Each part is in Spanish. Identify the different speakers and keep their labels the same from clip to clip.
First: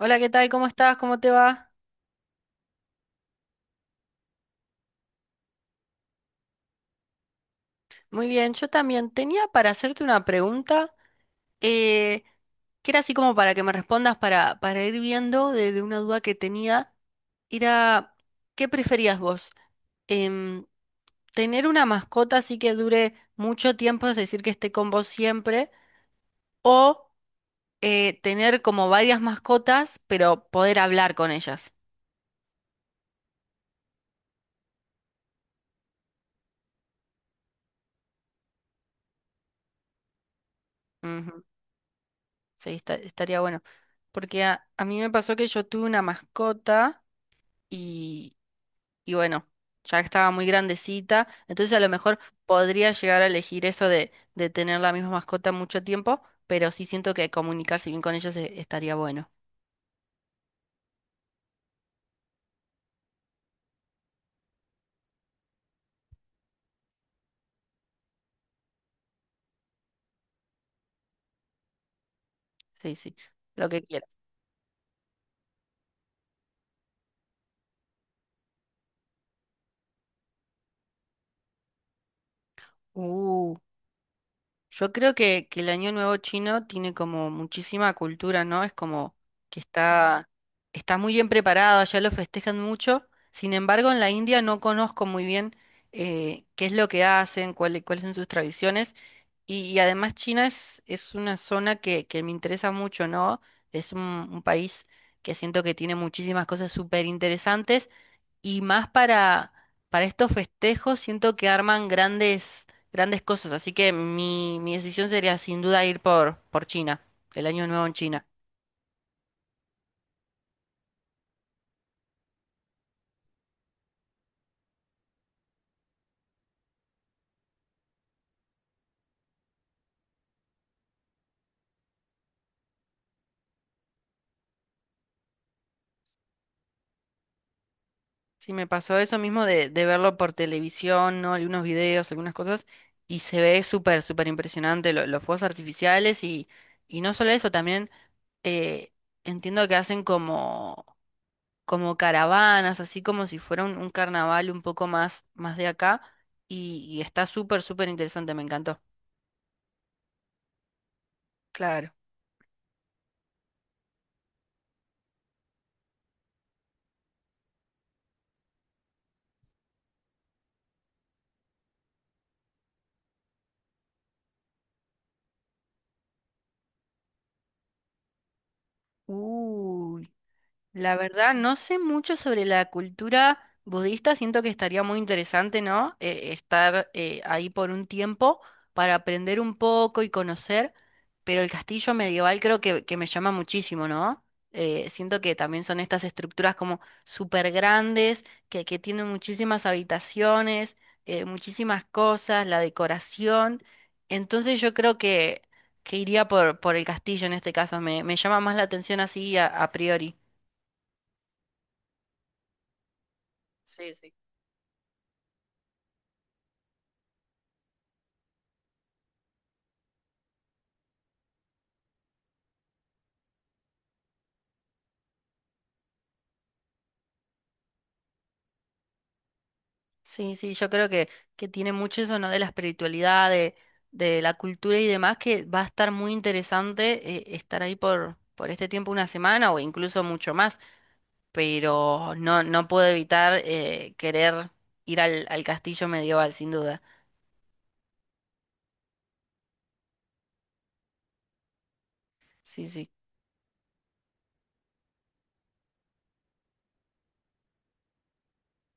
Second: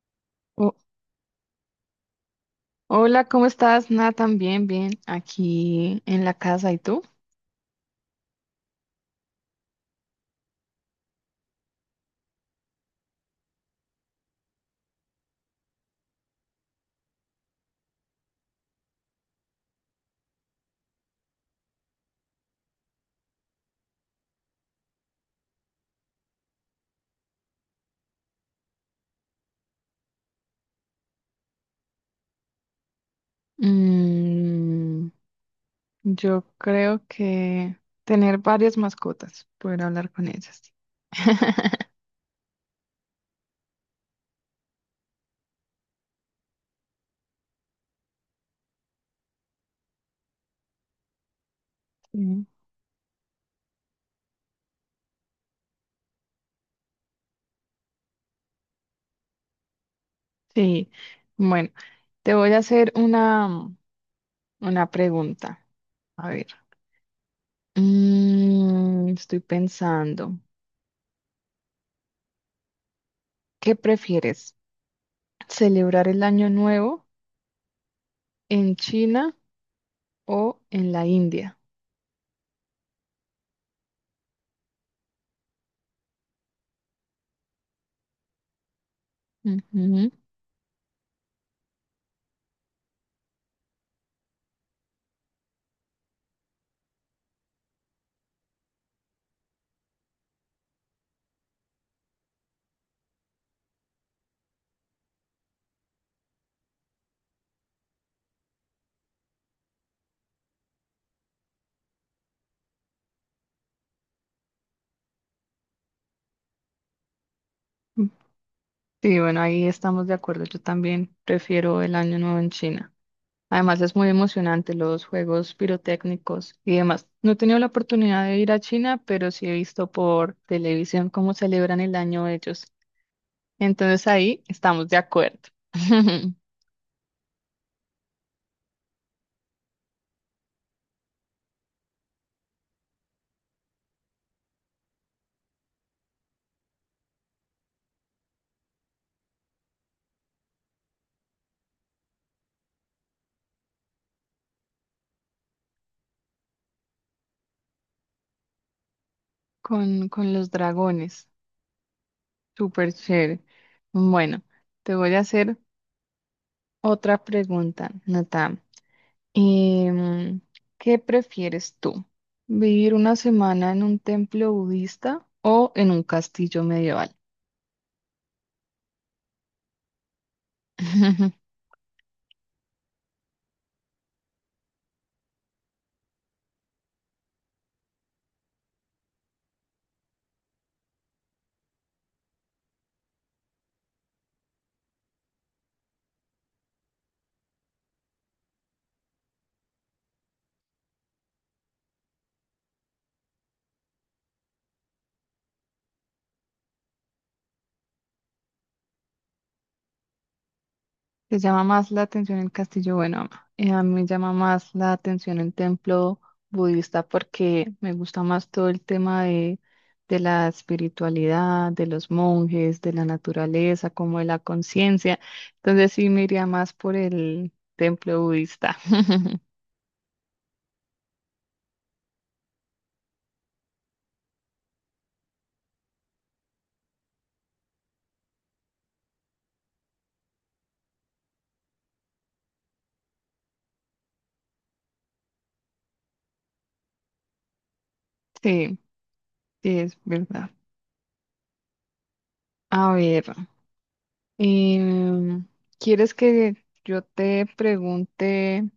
Speaker 1: Hola, ¿qué tal? ¿Cómo
Speaker 2: Ho-
Speaker 1: estás? ¿Cómo te va?
Speaker 2: hola, ¿cómo estás? Nada, también bien, bien, aquí en la casa. ¿Y tú?
Speaker 1: Muy bien, yo también tenía para hacerte una pregunta eh, que era así como para que me respondas para ir viendo de una duda que tenía. Era, ¿qué preferías vos? Em, ¿Tener una mascota así que dure mucho tiempo, es decir, que esté con vos siempre? ¿O tener como varias mascotas, pero poder hablar con ellas?
Speaker 2: Mm, yo creo que tener varias mascotas, poder hablar con ellas.
Speaker 1: Ujú. Sí, estaría bueno. Porque a mí me pasó que yo tuve una mascota. y, y bueno, ya estaba muy grandecita, entonces a lo mejor
Speaker 2: Mm.
Speaker 1: podría llegar a elegir eso de tener la misma mascota mucho tiempo, pero sí siento que comunicarse bien con ellos estaría bueno.
Speaker 2: Sí, bueno, te voy a hacer una pregunta. A ver, estoy pensando,
Speaker 1: Sí, sí, lo
Speaker 2: ¿qué
Speaker 1: que quieras.
Speaker 2: prefieres? ¿Celebrar el año nuevo en China o en la India?
Speaker 1: Uh. Yo creo que el Año Nuevo chino tiene como muchísima cultura, ¿no? Es como que
Speaker 2: Ujú.
Speaker 1: está muy bien preparado, allá lo festejan mucho. Sin embargo, en la India no conozco muy bien qué es lo que hacen, cuáles son sus tradiciones. Y además China es una zona que me interesa mucho, ¿no? Es un país que siento que tiene muchísimas cosas súper interesantes y más para estos festejos siento que arman grandes cosas, así que mi decisión sería sin duda ir por China, el año nuevo en China.
Speaker 2: Sí, bueno, ahí estamos de acuerdo. Yo también prefiero el Año Nuevo en China. Además, es muy emocionante los juegos pirotécnicos y demás. No he tenido la oportunidad de ir a China, pero sí he visto por televisión cómo celebran el año ellos. Entonces ahí estamos de acuerdo.
Speaker 1: Sí, me pasó eso mismo de verlo por televisión, ¿no? Algunos videos, algunas cosas, y se ve súper impresionante los fuegos artificiales y no solo eso, también eh, entiendo que hacen como como caravanas, así como si fuera un carnaval un poco más de acá. Y está súper interesante, me encantó.
Speaker 2: Con los dragones.
Speaker 1: Claro.
Speaker 2: Súper chévere. Bueno, te voy a hacer otra pregunta, Nata. Em, ¿Qué prefieres tú? ¿Vivir una semana en un templo budista o en un castillo medieval?
Speaker 1: Uy. La verdad, no sé mucho sobre la cultura budista, siento que estaría muy interesante, ¿no? Estar ahí por un tiempo para aprender un poco y conocer, pero el castillo medieval creo que me llama muchísimo, ¿no? Siento que también son estas estructuras como súper grandes, que tienen muchísimas habitaciones, muchísimas cosas, la decoración. Entonces yo creo que iría por el castillo en este caso, me llama más la atención así a priori.
Speaker 2: Te llama más la atención el castillo, bueno, ama. A
Speaker 1: Sí,
Speaker 2: mí me
Speaker 1: sí.
Speaker 2: llama más la atención el templo budista porque me gusta más todo el tema de la espiritualidad, de los monjes, de la naturaleza, como de la conciencia. Entonces sí me iría más por el templo budista.
Speaker 1: Sí, sí, yo creo que tiene mucho eso, ¿no? De la espiritualidad, de la cultura y demás, que va a estar muy interesante estar ahí por este tiempo, una semana o incluso mucho más, pero no, no puedo evitar querer ir al castillo medieval, sin duda.
Speaker 2: Sí, sí, es verdad.
Speaker 1: Sí, sí.
Speaker 2: A ver. Em, ¿Quieres que yo te pregunte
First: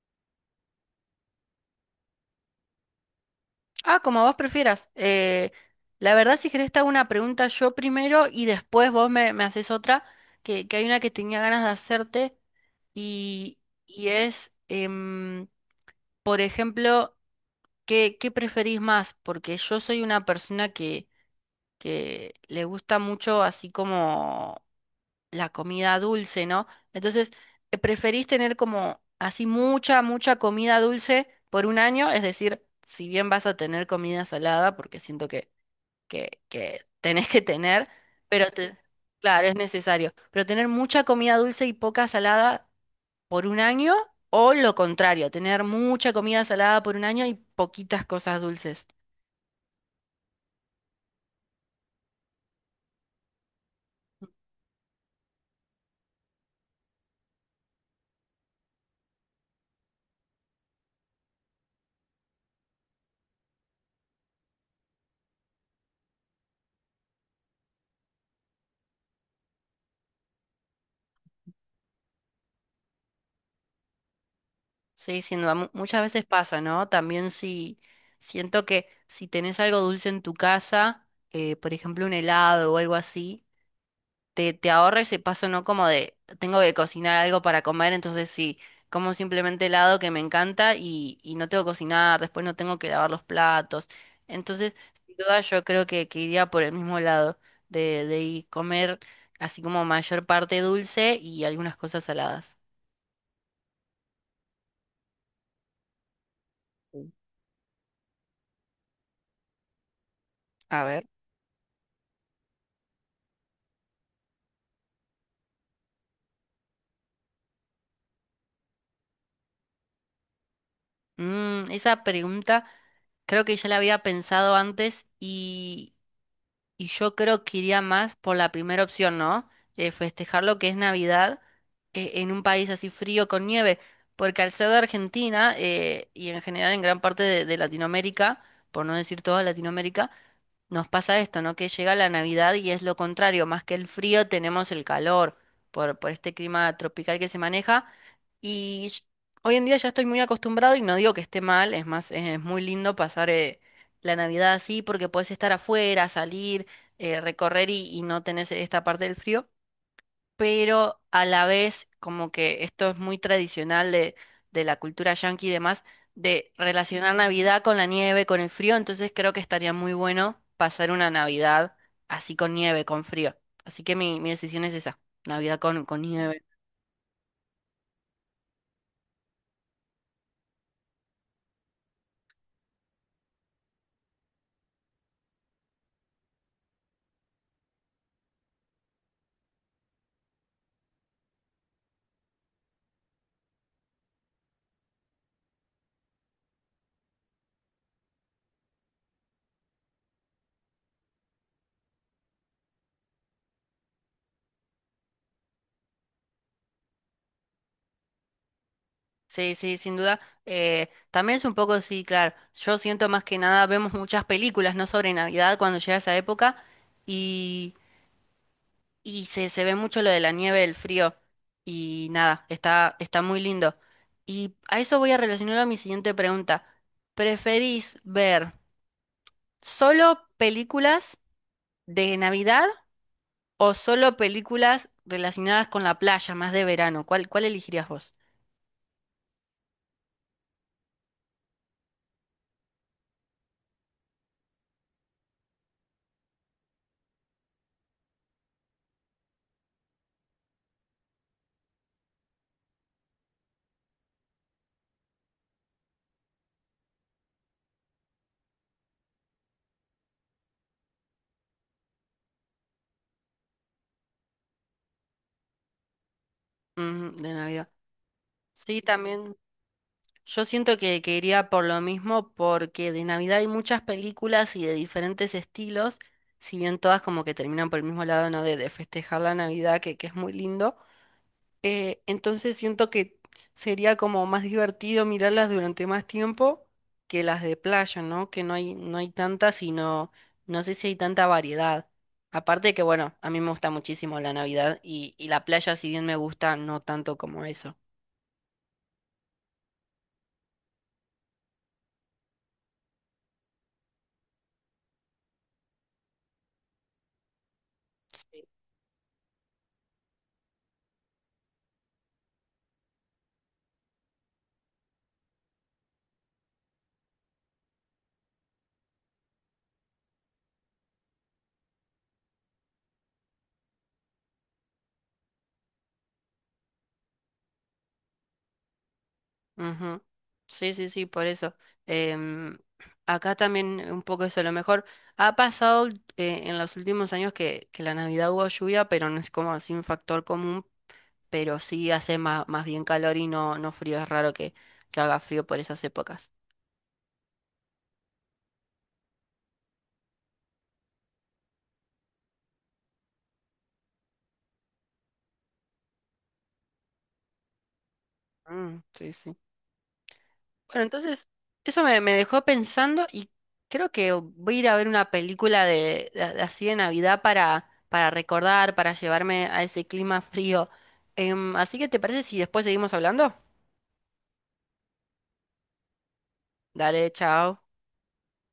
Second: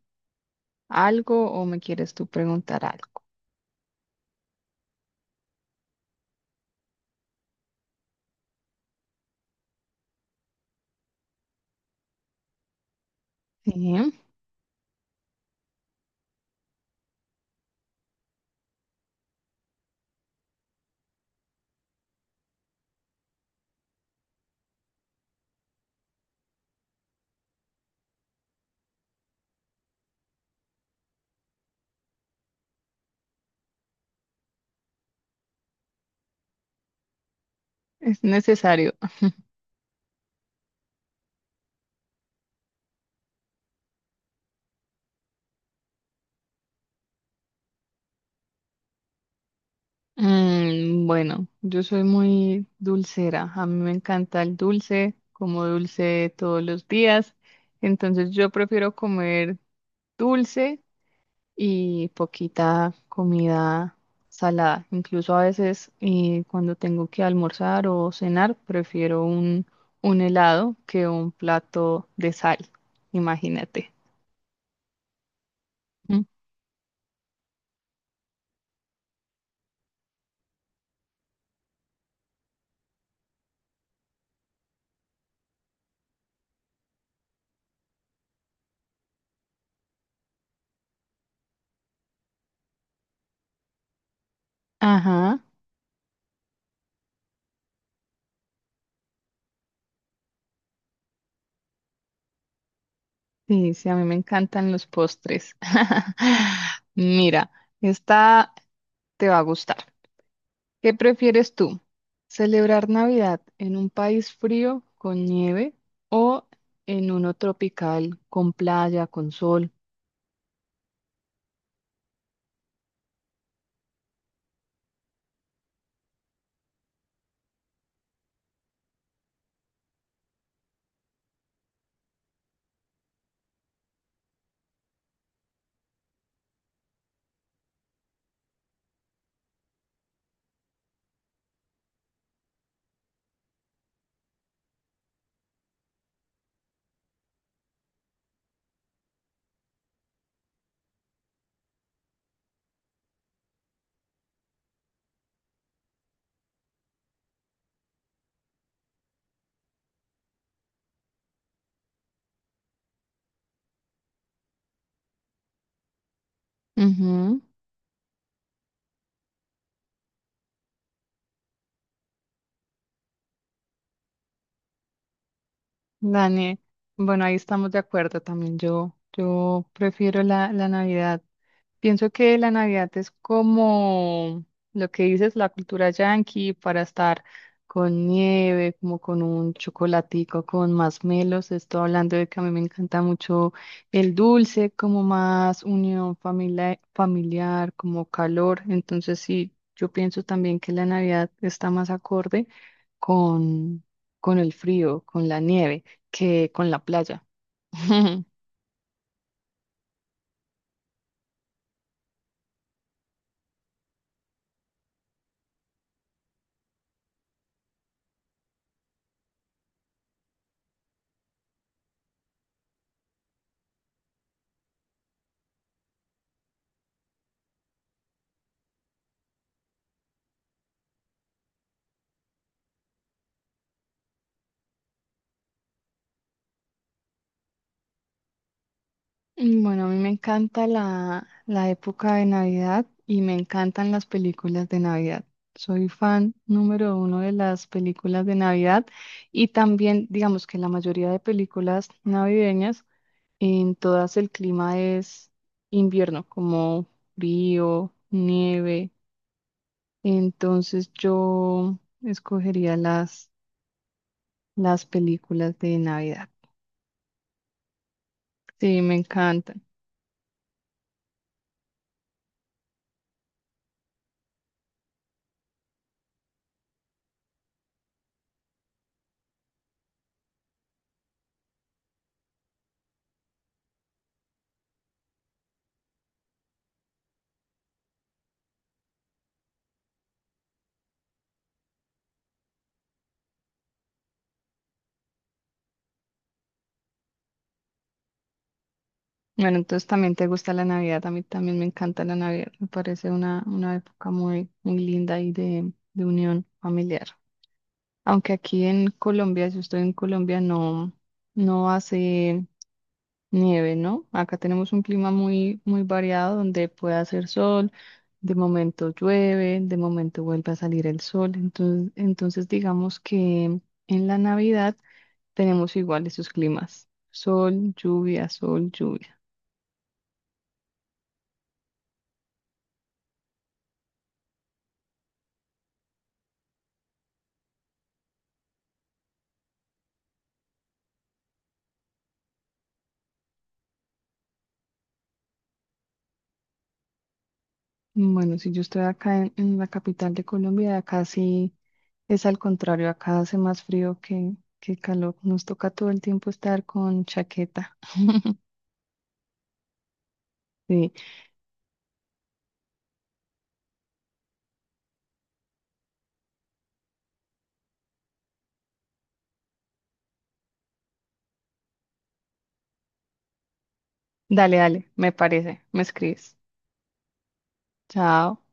Speaker 2: algo o me quieres tú preguntar algo?
Speaker 1: Ah, como vos prefieras. La verdad, si querés te hago una pregunta yo primero y después vos me haces otra, que hay una que tenía ganas de hacerte y, y
Speaker 2: Sí,
Speaker 1: es... Por ejemplo, ¿ qué preferís más? Porque yo soy una persona que le gusta mucho así como la comida dulce, ¿no? Entonces, ¿preferís tener como así mucha comida dulce por un año? Es decir, si bien vas a tener comida salada, porque siento que tenés que tener,
Speaker 2: es
Speaker 1: pero
Speaker 2: necesario.
Speaker 1: claro, es necesario, pero tener mucha comida dulce y poca salada por un año o lo contrario, tener mucha comida salada por un año y poquitas cosas dulces.
Speaker 2: Bueno, yo soy muy dulcera. A mí me encanta el dulce, como dulce todos los días. Entonces yo prefiero comer dulce y poquita comida salada. Incluso a veces cuando tengo que almorzar o cenar, prefiero un helado que un plato de sal, imagínate.
Speaker 1: Sí, sin duda, muchas veces
Speaker 2: Mm.
Speaker 1: pasa, ¿no? También si siento que si tenés algo dulce en tu casa, por ejemplo un helado o algo así, te ahorra ese paso, ¿no? Como de, tengo que cocinar algo para comer, entonces sí, como simplemente helado que me encanta y no tengo que cocinar, después no tengo que lavar los platos. Entonces, sin
Speaker 2: Ajá,
Speaker 1: duda yo creo que iría por el mismo lado de ir comer así como mayor parte dulce y algunas cosas saladas.
Speaker 2: sí, sí, a mí me encantan los postres.
Speaker 1: Sí.
Speaker 2: Mira, esta te va a gustar.
Speaker 1: A
Speaker 2: ¿Qué
Speaker 1: ver.
Speaker 2: prefieres tú? ¿Celebrar Navidad en un país frío con nieve o en uno tropical con playa, con sol?
Speaker 1: Mm, esa pregunta creo que ya la había pensado antes y Y yo creo que iría más por la primera opción, ¿no? De festejar lo que es Navidad en un país así frío con nieve, porque al ser de Argentina y en general en gran parte de Latinoamérica, por no decir toda Latinoamérica, nos pasa esto, ¿no? Que llega la Navidad y es lo contrario, más que el frío tenemos el calor por este clima tropical que se maneja. Y sh- Hoy en día ya estoy muy acostumbrado y no digo que esté mal, es más, es muy lindo pasar la Navidad así porque podés estar afuera, salir, recorrer y no tenés esta parte del frío, pero a la vez, como que esto es muy tradicional de la cultura yankee y demás, de relacionar
Speaker 2: Ujú.
Speaker 1: Navidad con la nieve, con el frío, entonces creo que estaría muy bueno pasar una Navidad así con nieve, con frío. Así que mi decisión es esa, Navidad con nieve.
Speaker 2: Dani, bueno, ahí estamos de acuerdo también. Yo prefiero la Navidad. Pienso que la Navidad es como lo que dices, la cultura yanqui para estar con nieve, como con un chocolatico, con más melos. Estoy hablando de que a mí me encanta mucho el dulce, como más unión familiar, como calor. Entonces, sí, yo pienso también que la Navidad está más acorde con, con, el frío, con la nieve que con la playa.
Speaker 1: Sí, sí, sin duda. También es un poco, sí, claro, yo siento más que nada, vemos muchas películas, ¿no? Sobre Navidad cuando llega esa época. Y se ve mucho lo de la nieve, el frío. Y nada, está muy lindo. Y a eso voy a relacionarlo a mi siguiente pregunta. ¿Preferís ver solo películas de Navidad o solo películas relacionadas con la playa, más de verano? ¿ cuál elegirías vos?
Speaker 2: Bueno, a mí me encanta la época de Navidad y me encantan las películas de Navidad. Soy fan número uno de las películas de Navidad y también, digamos que la mayoría de películas navideñas, en todas el clima es invierno, como frío, nieve. Entonces yo escogería las películas de Navidad.
Speaker 1: Mm, de Navidad. Sí,
Speaker 2: Sí, me
Speaker 1: también.
Speaker 2: encantan.
Speaker 1: Yo siento que iría por lo mismo porque de Navidad hay muchas películas y de diferentes estilos, si bien todas como que terminan por el mismo lado, ¿no? De festejar la Navidad, que es muy lindo. Entonces siento que sería como más divertido mirarlas durante más tiempo que las de playa, ¿no? Que no hay, no hay tantas y no, no sé si hay tanta variedad. Aparte que, bueno, a mí me gusta muchísimo la Navidad y la playa, si bien me gusta, no tanto como eso.
Speaker 2: Bueno, entonces también te gusta la Navidad, a mí también me encanta la Navidad, me parece una época muy, muy linda y de, unión familiar. Aunque aquí en Colombia, si yo estoy en Colombia, no, no hace nieve, ¿no? Acá tenemos un clima muy, muy variado donde puede hacer sol, de momento llueve, de momento vuelve a salir el sol. Entonces, entonces digamos que en la Navidad tenemos igual esos climas, sol, lluvia, sol, lluvia.
Speaker 1: Ujú. Sí, sí, sí, por eso. Em, acá también un poco eso, a lo mejor ha pasado en los últimos años que la Navidad hubo lluvia, pero no es como así un factor común, pero sí hace más, más bien calor y no, no frío, es raro que haga frío por esas épocas.
Speaker 2: Bueno, si yo estoy acá en, la capital de Colombia, acá sí es al contrario, acá hace más frío que calor. Nos toca todo el tiempo estar con chaqueta.
Speaker 1: Mm, sí, sí. Bueno,
Speaker 2: Sí.
Speaker 1: entonces eso me dejó pensando y creo que voy a ir a ver una película de así de Navidad para recordar, para llevarme a ese clima frío. Em, así que ¿te parece si después seguimos hablando?
Speaker 2: Dale, dale, me parece. Me escribes.
Speaker 1: Dale, chao.
Speaker 2: Chao.